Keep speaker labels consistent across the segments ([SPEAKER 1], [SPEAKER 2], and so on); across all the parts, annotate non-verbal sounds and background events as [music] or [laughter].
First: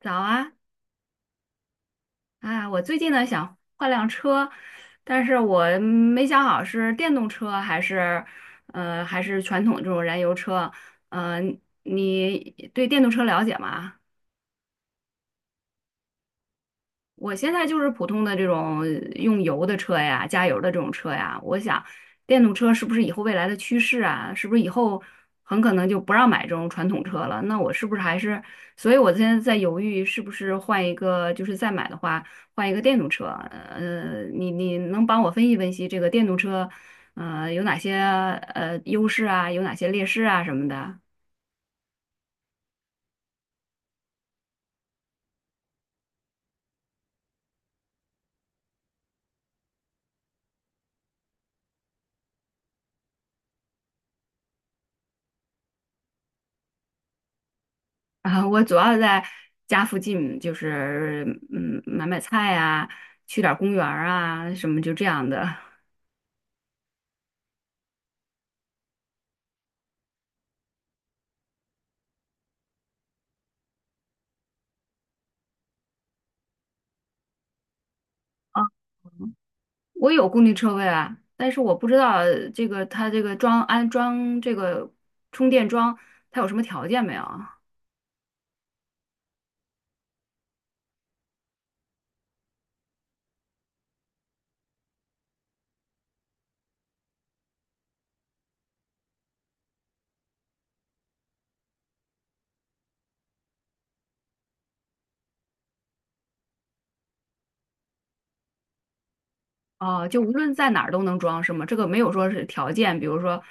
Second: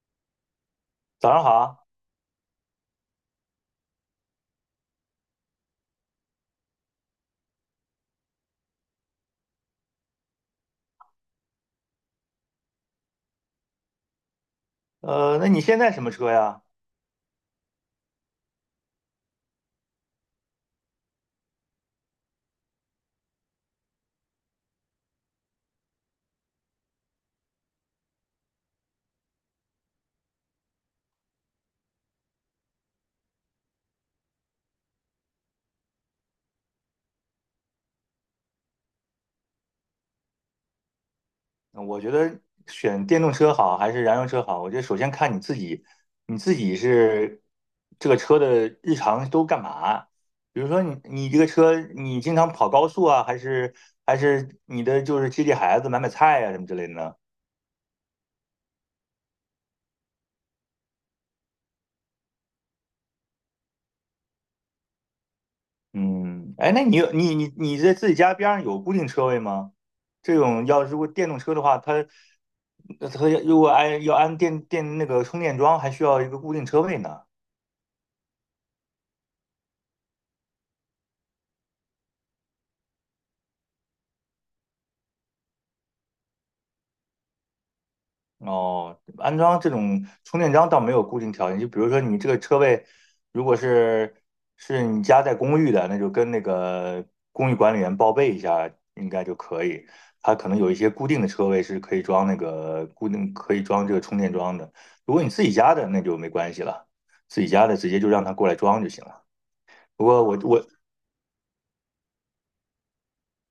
[SPEAKER 1] 早啊。
[SPEAKER 2] 早上好啊。
[SPEAKER 1] 我最近呢想换辆车，但是我没想好是电动车还是，还是传统这种燃油车。呃，你对电动车了解吗？
[SPEAKER 2] 那你现在什么车呀？
[SPEAKER 1] 我现在就是普通的这种用油的车呀，加油的这种车呀。我想，电动车是不是以后未来的趋势啊？是不是以后很可能就不让买这种传统车了？那我是不是还是……所以我现在在犹豫，是不是换一个，就是再买的话，换一个电动车。你能帮我分析分析这个电动车，有哪些优势啊，有哪些劣势啊什么的？
[SPEAKER 2] 我觉得选电动车好还是燃油车好？我觉得首先看你自己，你自己是这个车的日常都干嘛？比如说你这个车，你经常跑高速啊，还是你的就是接孩子、买菜呀、什么之类的呢？
[SPEAKER 1] 啊，我主要在家附近，就是买买菜啊，去点儿公园儿啊，什么就这样的。
[SPEAKER 2] 嗯，哎，那你有你你你在自己家边上有固定车位吗？这种要如果电动车的话，它如果要安那个充电桩，还需要一个固定车位呢。
[SPEAKER 1] 啊，[laughs] 我有固定车位啊，但是我不知道这个它这个安装这个充电桩，它有什么条件没有？
[SPEAKER 2] 哦，安装这种充电桩倒没有固定条件，就比如说你这个车位，如果是你家在公寓的，那就跟那个公寓管理员报备一下，应该就可以。它可能有一些固定的车位是可以装那个固定可以装这个充电桩的。如果你自己家的，那就没关系了，自己家的直接就让他过来装就行了。不
[SPEAKER 1] 哦，就
[SPEAKER 2] 过
[SPEAKER 1] 无
[SPEAKER 2] 我
[SPEAKER 1] 论
[SPEAKER 2] 我
[SPEAKER 1] 在哪儿都能装是吗？这个没有说是条件，比如说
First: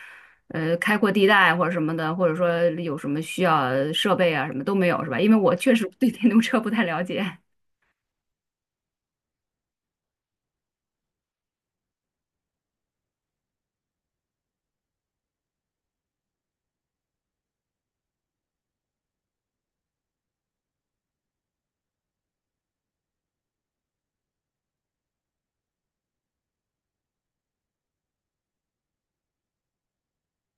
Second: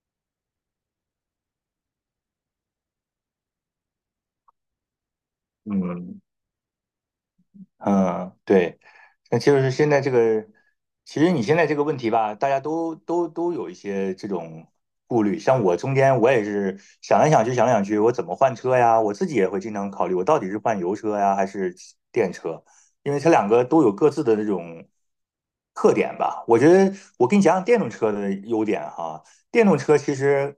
[SPEAKER 1] 开阔地带或者什么的，或者说有什么需要设备啊什么都没有是吧？因为我确实对
[SPEAKER 2] 嗯，
[SPEAKER 1] 电动车不太了解。
[SPEAKER 2] 嗯，对，那就是现在这个，其实你现在这个问题吧，大家都有一些这种顾虑。像我中间我也是想来想去，想来想去，我怎么换车呀？我自己也会经常考虑，我到底是换油车呀，还是电车？因为它两个都有各自的这种特点吧。我觉得我给你讲讲电动车的优点哈。电动车其实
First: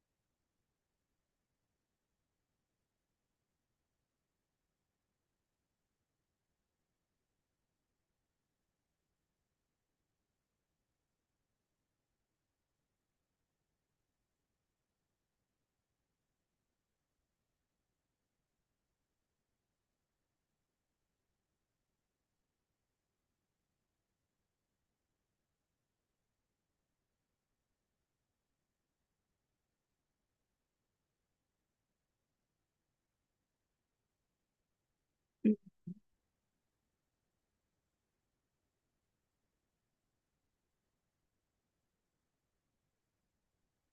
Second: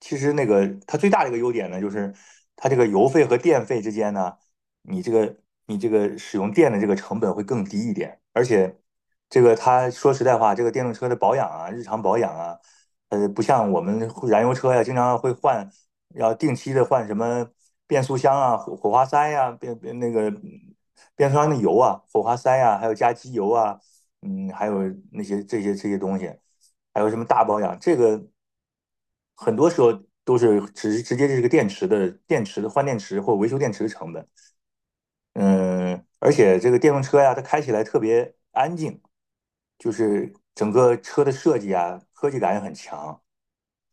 [SPEAKER 2] 其实那个它最大的一个优点呢，就是它这个油费和电费之间呢。你这个你这个使用电的这个成本会更低一点，而且这个他说实在话，这个电动车的保养啊，日常保养啊，不像我们燃油车呀、经常会换，要定期的换什么变速箱啊、火花塞呀、那个变速箱的油啊、火花塞呀，还有加机油啊，嗯，还有那些这些这些东西，还有什么大保养，这个很多时候都是直接就是个电池的电池的换电池或维修电池的成本。嗯，而且这个电动车呀，它开起来特别安静，就是整个车的设计啊，科技感也很强。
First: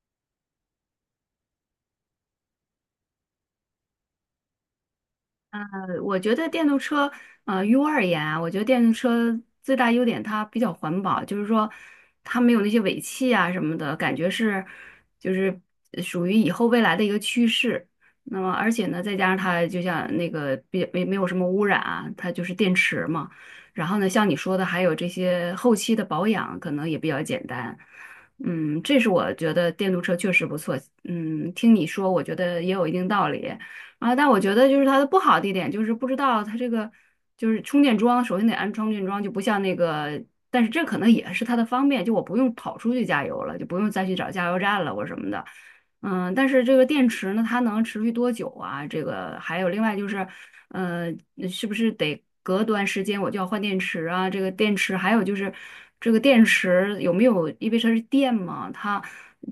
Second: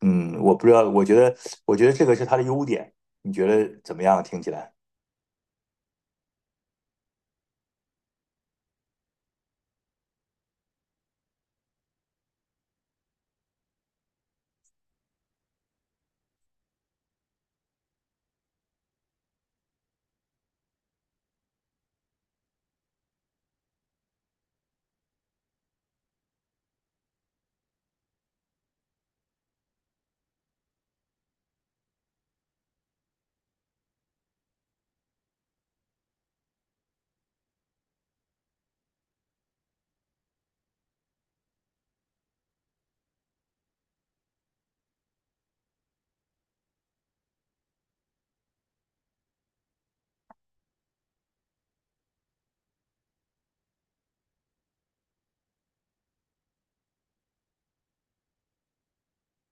[SPEAKER 2] 嗯，我不知道，我觉得这个是它的优点。你觉得怎么样？听起来？
[SPEAKER 1] 我觉得电动车，于我而言啊，我觉得电动车最大优点它比较环保，就是说它没有那些尾气啊什么的，感觉是就是属于以后未来的一个趋势。那么而且呢，再加上它就像那个别没没有什么污染啊，它就是电池嘛。然后呢，像你说的，还有这些后期的保养可能也比较简单。嗯，这是我觉得电动车确实不错。嗯，听你说，我觉得也有一定道理。啊，但我觉得就是它的不好的一点就是不知道它这个就是充电桩，首先得安充电桩，就不像那个，但是这可能也是它的方便，就我不用跑出去加油了，就不用再去找加油站了或什么的。嗯，但是这个电池呢，它能持续多久啊？这个还有另外就是，呃，是不是得隔段时间我就要换电池啊？这个电池还有就是，这个电池有没有，因为它是电嘛，它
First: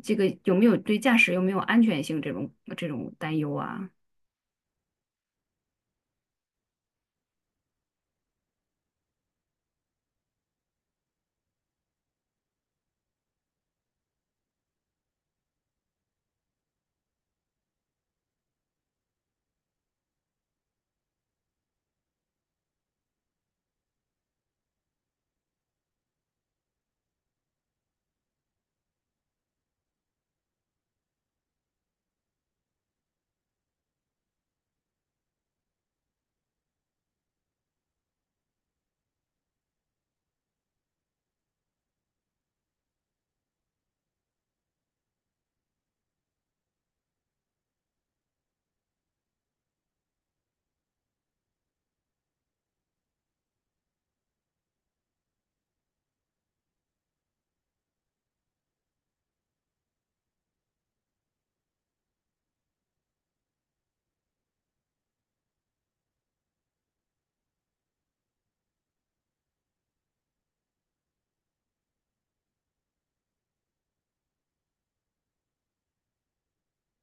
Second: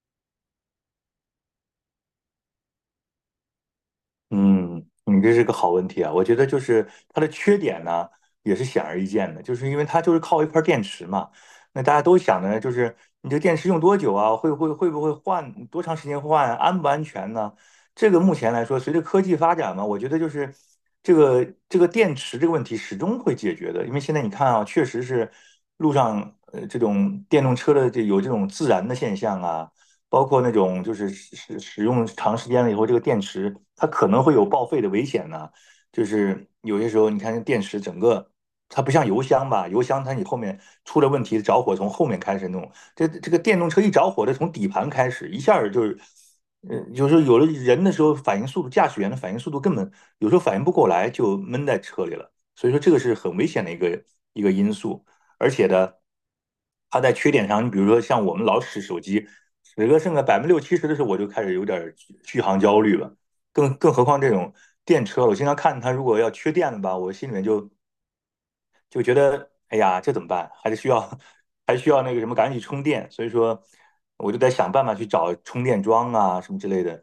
[SPEAKER 1] 这个有没有对驾驶有没有安全性这种担忧啊？
[SPEAKER 2] 嗯，你这是个好问题啊！我觉得就是它的缺点呢，也是显而易见的，就是因为它就是靠一块电池嘛。那大家都想的呢，就是你这电池用多久啊？会不会换？多长时间换啊安不安全呢？这个目前来说，随着科技发展嘛，我觉得就是这个这个电池这个问题始终会解决的。因为现在你看啊，确实是路上这种电动车的这有这种自燃的现象啊。包括那种就是使用长时间了以后，这个电池它可能会有报废的危险呢。就是有些时候，你看这电池整个它不像油箱吧，油箱它你后面出了问题，着火从后面开始弄。这个电动车一着火，它从底盘开始，一下儿就是，有时候有了人的时候，反应速度，驾驶员的反应速度根本有时候反应不过来，就闷在车里了。所以说这个是很危险的一个因素，而且呢，它在缺点上，你比如说像我们老使手机。十个剩个60%~70%的时候，我就开始有点续航焦虑了。更何况这种电车，我经常看它如果要缺电了吧，我心里面就觉得哎呀，这怎么办？还是需要 [laughs] 还需要那个什么，赶紧充电。所以说，我就在想办法去找充电桩啊什么之类的。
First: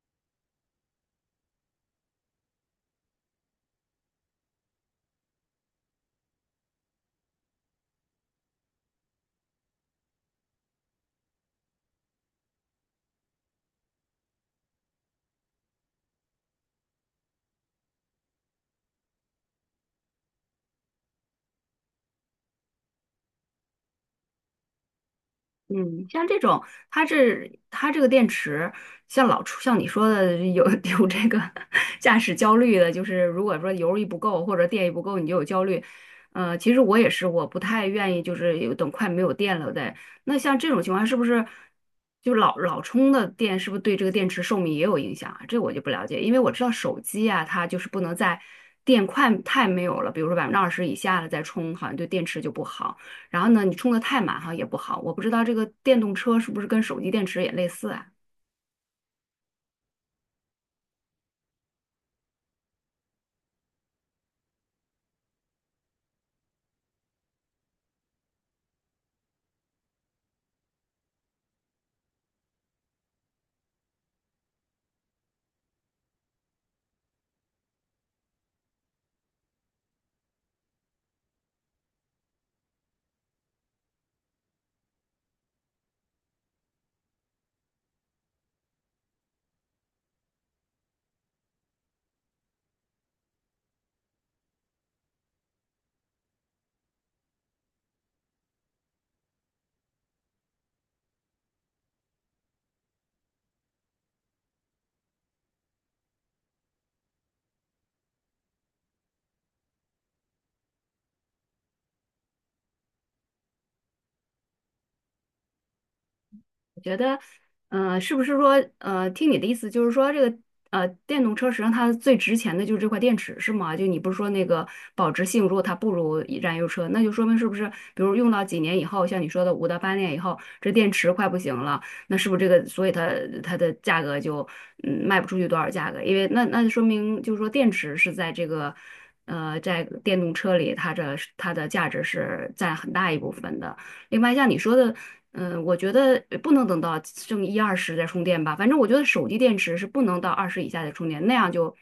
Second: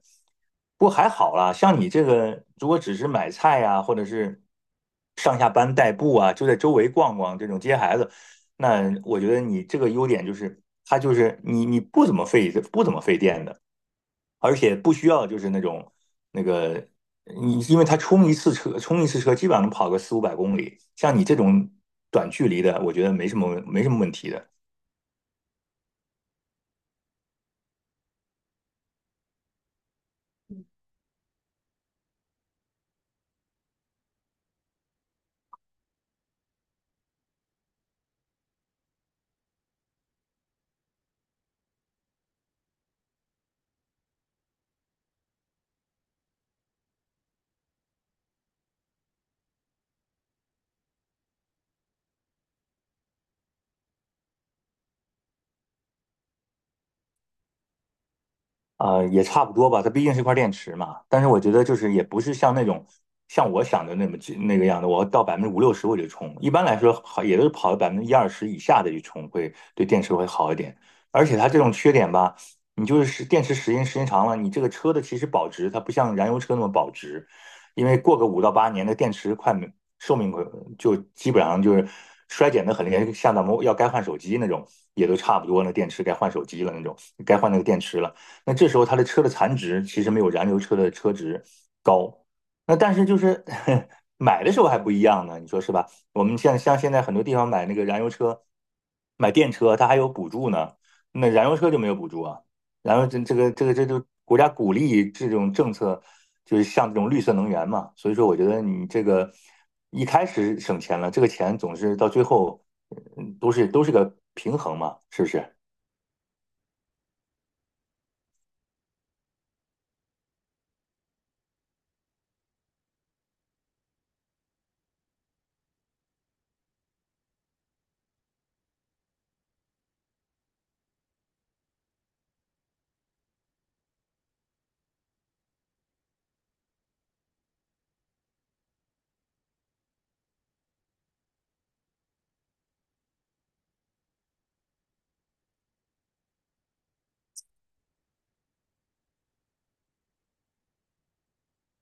[SPEAKER 2] 不过还好啦，像你这个，如果只是买菜啊，或者是上下班代步啊，就在周围逛逛这种接孩子，那我觉得你这个优点就是，它就是你不怎么费电的。而且不需要就是那种那个你，因为他充一次车基本上能跑个400~500公里，像你这种短距离的，我觉得没什么问题的。
[SPEAKER 1] 嗯，像这种，它这个电池，像老出像你说的有 [laughs] 有这个驾驶焦虑的，就是如果说油一不够或者电一不够，你就有焦虑。其实我也是，我不太愿意就是有等快没有电了再。那像这种情况，是不是就老充的电，是不是对这个电池寿命也有影响啊？这我就不了解，因为我知道手机啊，它就是不能在电快太没有了，比如说20%以下了再充，好像对电池就不好。然后呢，你充的太满哈也不好。我不知道这个电动车是不是跟手机电池也类似啊？
[SPEAKER 2] 啊、也差不多吧，它毕竟是一块电池嘛。但是我觉得就是也不是像那种像我想的那么那个样的，我到50%~60%我就充。一般来说，好也都是跑到10%~20%以下的去充会，对电池会好一点。而且它这种缺点吧，你就是电池时间长了，你这个车的其实保值它不像燃油车那么保值，因为过个五到八年的电池快没寿命快就基本上就是衰减的很厉害，像咱们要该换手机那种也都差不多那电池该换手机了那种，该换那个电池了。那这时候它的车的残值其实没有燃油车的车值高。那但是就是 [laughs] 买的时候还不一样呢，你说是吧？我们像现在很多地方买那个燃油车、买电车，它还有补助呢。那燃油车就没有补助啊。然后这就国家鼓励这种政策，就是像这种绿色能源嘛。所以说，我觉得你这个一开始省钱了，这个钱总是到最后，嗯都是个平衡嘛，是不是？
[SPEAKER 1] 我觉得，是不是说，听你的意思就是说，这个电动车实际上它最值钱的就是这块电池，是吗？就你不是说那个保值性，如果它不如燃油车，那就说明是不是，比如用到几年以后，像你说的5到8年以后，这电池快不行了，那是不是这个，所以它的价格就卖不出去多少价格？因为那就说明就是说电池是在这个。在电动车里，它的价值是占很大一部分的。另外，像你说的，嗯，我觉得不能等到剩一二十再充电吧。反正我觉得手机电池是不能到二十以下再充电，那样就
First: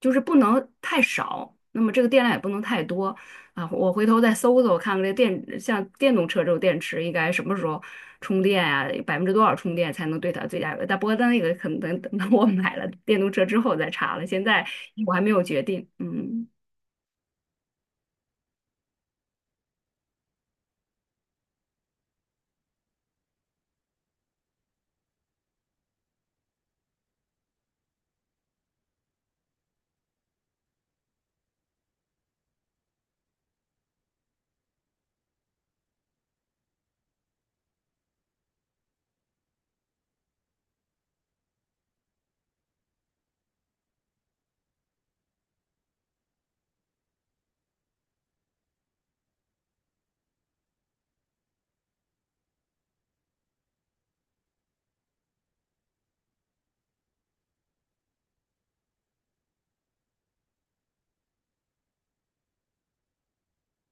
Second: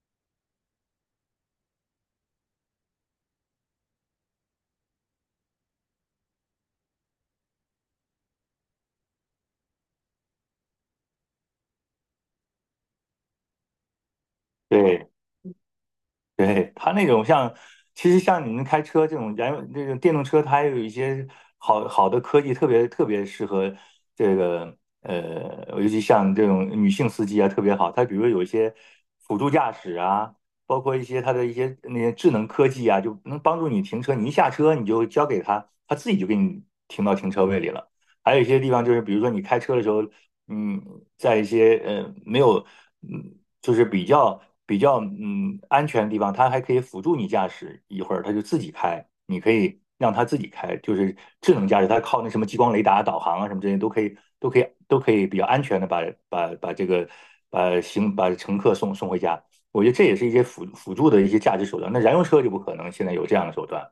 [SPEAKER 1] 就是不能太少，那么这个电量也不能太多啊。我回头再搜搜看看这电，像电动车这种电池应该什么时候充电啊？百分之多少充电才能对它最大有？但不过那个可能等到我买了电动车之后再查了，现在
[SPEAKER 2] 对，
[SPEAKER 1] 我还没有决定。嗯。
[SPEAKER 2] 对，它那种像，其实像你们开车这种燃油这种电动车，它还有一些好好的科技，特别特别适合这个尤其像这种女性司机啊，特别好。它比如有一些辅助驾驶啊，包括一些它的一些那些智能科技啊，就能帮助你停车。你一下车，你就交给它，它自己就给你停到停车位里了。还有一些地方就是，比如说你开车的时候。嗯，在一些没有嗯，就是比较安全的地方，它还可以辅助你驾驶，一会儿它就自己开，你可以让它自己开，就是智能驾驶，它靠那什么激光雷达导航啊什么这些都可以比较安全的把把把这个把乘客送回家。我觉得这也是一些辅助的一些驾驶手段。那燃油车就不可能现在有这样的手段，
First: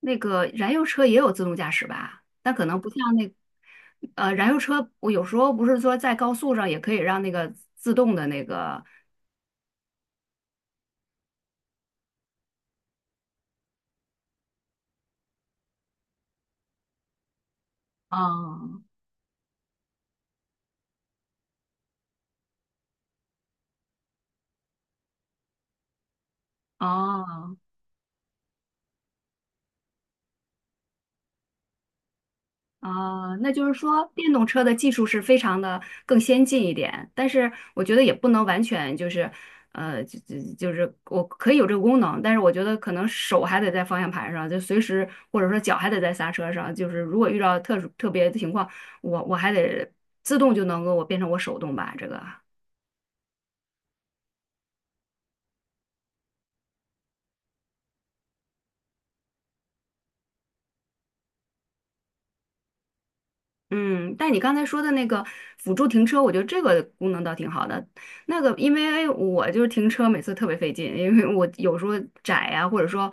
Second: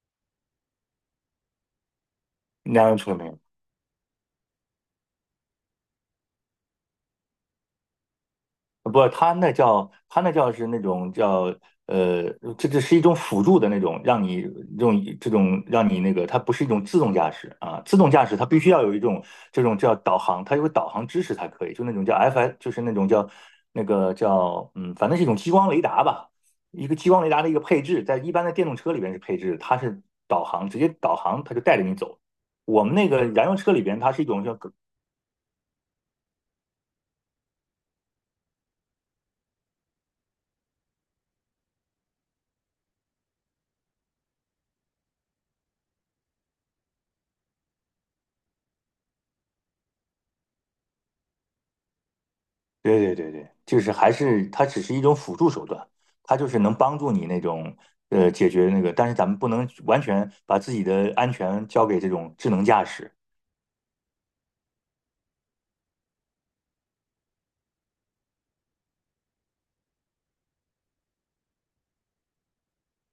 [SPEAKER 1] 那个燃油车也有自动驾驶吧？但可能
[SPEAKER 2] 燃
[SPEAKER 1] 不
[SPEAKER 2] 油
[SPEAKER 1] 像
[SPEAKER 2] 车没
[SPEAKER 1] 那，
[SPEAKER 2] 有。
[SPEAKER 1] 燃油车，我有时候不是说在高速上也可以让那个自动的那个，
[SPEAKER 2] 不，它那叫它那叫是那种叫呃，这是一种辅助的那种，让你用这种让你那个，它不是一种自动驾驶啊。自动驾驶它必须
[SPEAKER 1] 哦
[SPEAKER 2] 要有一种这种叫导航，它有导航支持才可以，就那种叫 FS,就是那种叫那个叫嗯，反正是一种激光雷达吧，一个激光雷达的一
[SPEAKER 1] 哦，
[SPEAKER 2] 个配置，在一般的电动车里边是配置它是导航，直接导航它就带着你走。我们那个
[SPEAKER 1] 啊，
[SPEAKER 2] 燃
[SPEAKER 1] 那
[SPEAKER 2] 油
[SPEAKER 1] 就
[SPEAKER 2] 车
[SPEAKER 1] 是
[SPEAKER 2] 里边，
[SPEAKER 1] 说，
[SPEAKER 2] 它是一
[SPEAKER 1] 电
[SPEAKER 2] 种
[SPEAKER 1] 动
[SPEAKER 2] 叫
[SPEAKER 1] 车的技术是非常的更先进一点，但是我觉得也不能完全就是，就是我可以有这个功能，但是我觉得可能手还得在方向盘上，就随时或者说脚还得在刹车上，就是如果遇到特殊特别的情况，我还得自动就能够我变成我手动吧，这个。
[SPEAKER 2] 对对对对，就是还是它只是一种辅助手段，它就是能帮助你那种解决那个，但是咱们不能完全把自己的安全交给这种智能驾驶。
[SPEAKER 1] 嗯，但你刚才说的那个辅助停车，我觉得这个功能倒挺好的。那个，因为我就是停车每次特别费劲，因为我有时候窄呀、或者说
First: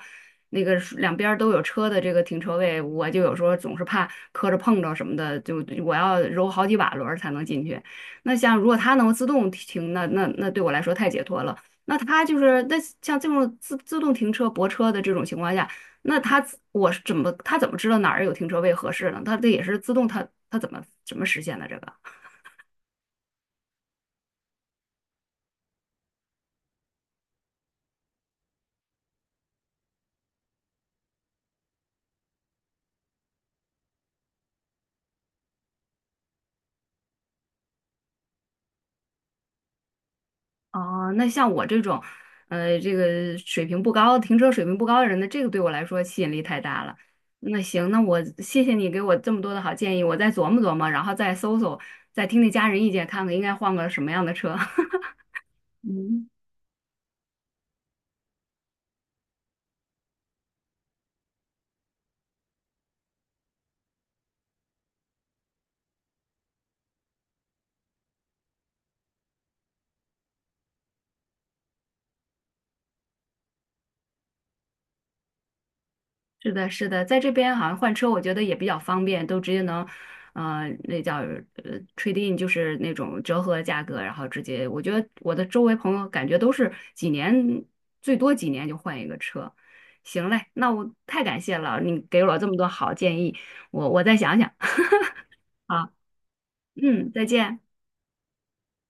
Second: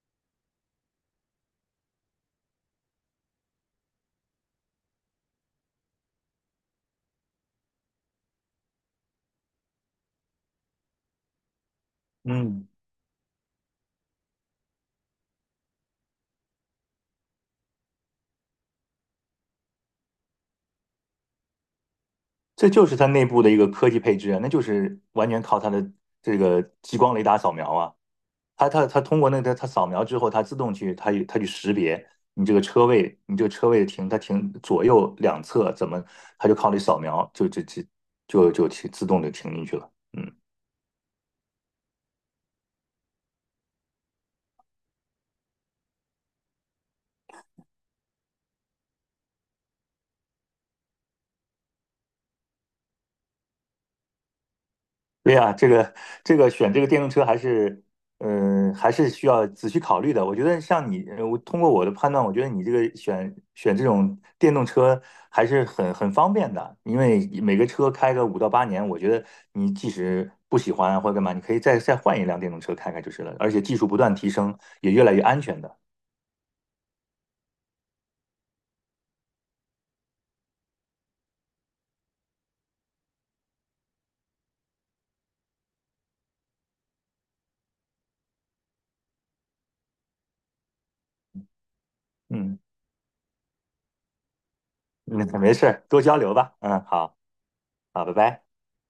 [SPEAKER 1] 那个是两边儿都有车的这个停车位，我就有时候总是怕磕着碰着什么的，就我要揉好几把轮儿才能进去。那像如果它能自动停，那对我来说太解脱了。那它就是
[SPEAKER 2] 嗯，
[SPEAKER 1] 那像这种自动停车泊车的这种情况下。那我是怎么他怎么知道哪儿有停车位合适呢？他这也是自动他怎么实现的这个？
[SPEAKER 2] 这就是它内部的一个科技配置啊，那就是完全靠它的这个激光雷达扫描啊，它通过那个它扫描之后，它自动去它它去识别你这个车位，你这个车位停它停左右两侧怎么，它就靠你扫描就停自动就停进去了。嗯。
[SPEAKER 1] 哦，那像我这种，这个水平不高、停车水平不高的人呢，这个对我来说吸引力太大了。那行，那我谢谢你给我这么多的好建议，我再琢磨琢磨，然后再搜搜，再听听家人意见，看看应该换个什么样的车。[laughs]
[SPEAKER 2] 对呀，这个
[SPEAKER 1] 嗯。
[SPEAKER 2] 这个选这个电动车还是，嗯、还是需要仔细考虑的。我觉得像你，我通过我的判断，我觉得你这个选这种电动车还是很方便的，因为每个车开个五到八年，我觉得你即使不喜欢或者干嘛，你可以再换一辆电动车开开就是了。而且技术不断提升，也越来越安全的。
[SPEAKER 1] 是的，是的，在这边好像换车，我觉得也比较方便，都直接能，那叫trading 就是那种折合价格，然后直接，我觉得我的周围朋友感觉都是几年，最多几年就换一个车。行嘞，那我太感谢了，你给了我这么
[SPEAKER 2] 嗯，
[SPEAKER 1] 多好建议，我再想想。
[SPEAKER 2] [laughs] 嗯，没事
[SPEAKER 1] [laughs]
[SPEAKER 2] 儿
[SPEAKER 1] 好，
[SPEAKER 2] 多交流吧。嗯，
[SPEAKER 1] 嗯，
[SPEAKER 2] 好，
[SPEAKER 1] 再见。
[SPEAKER 2] 好，拜拜。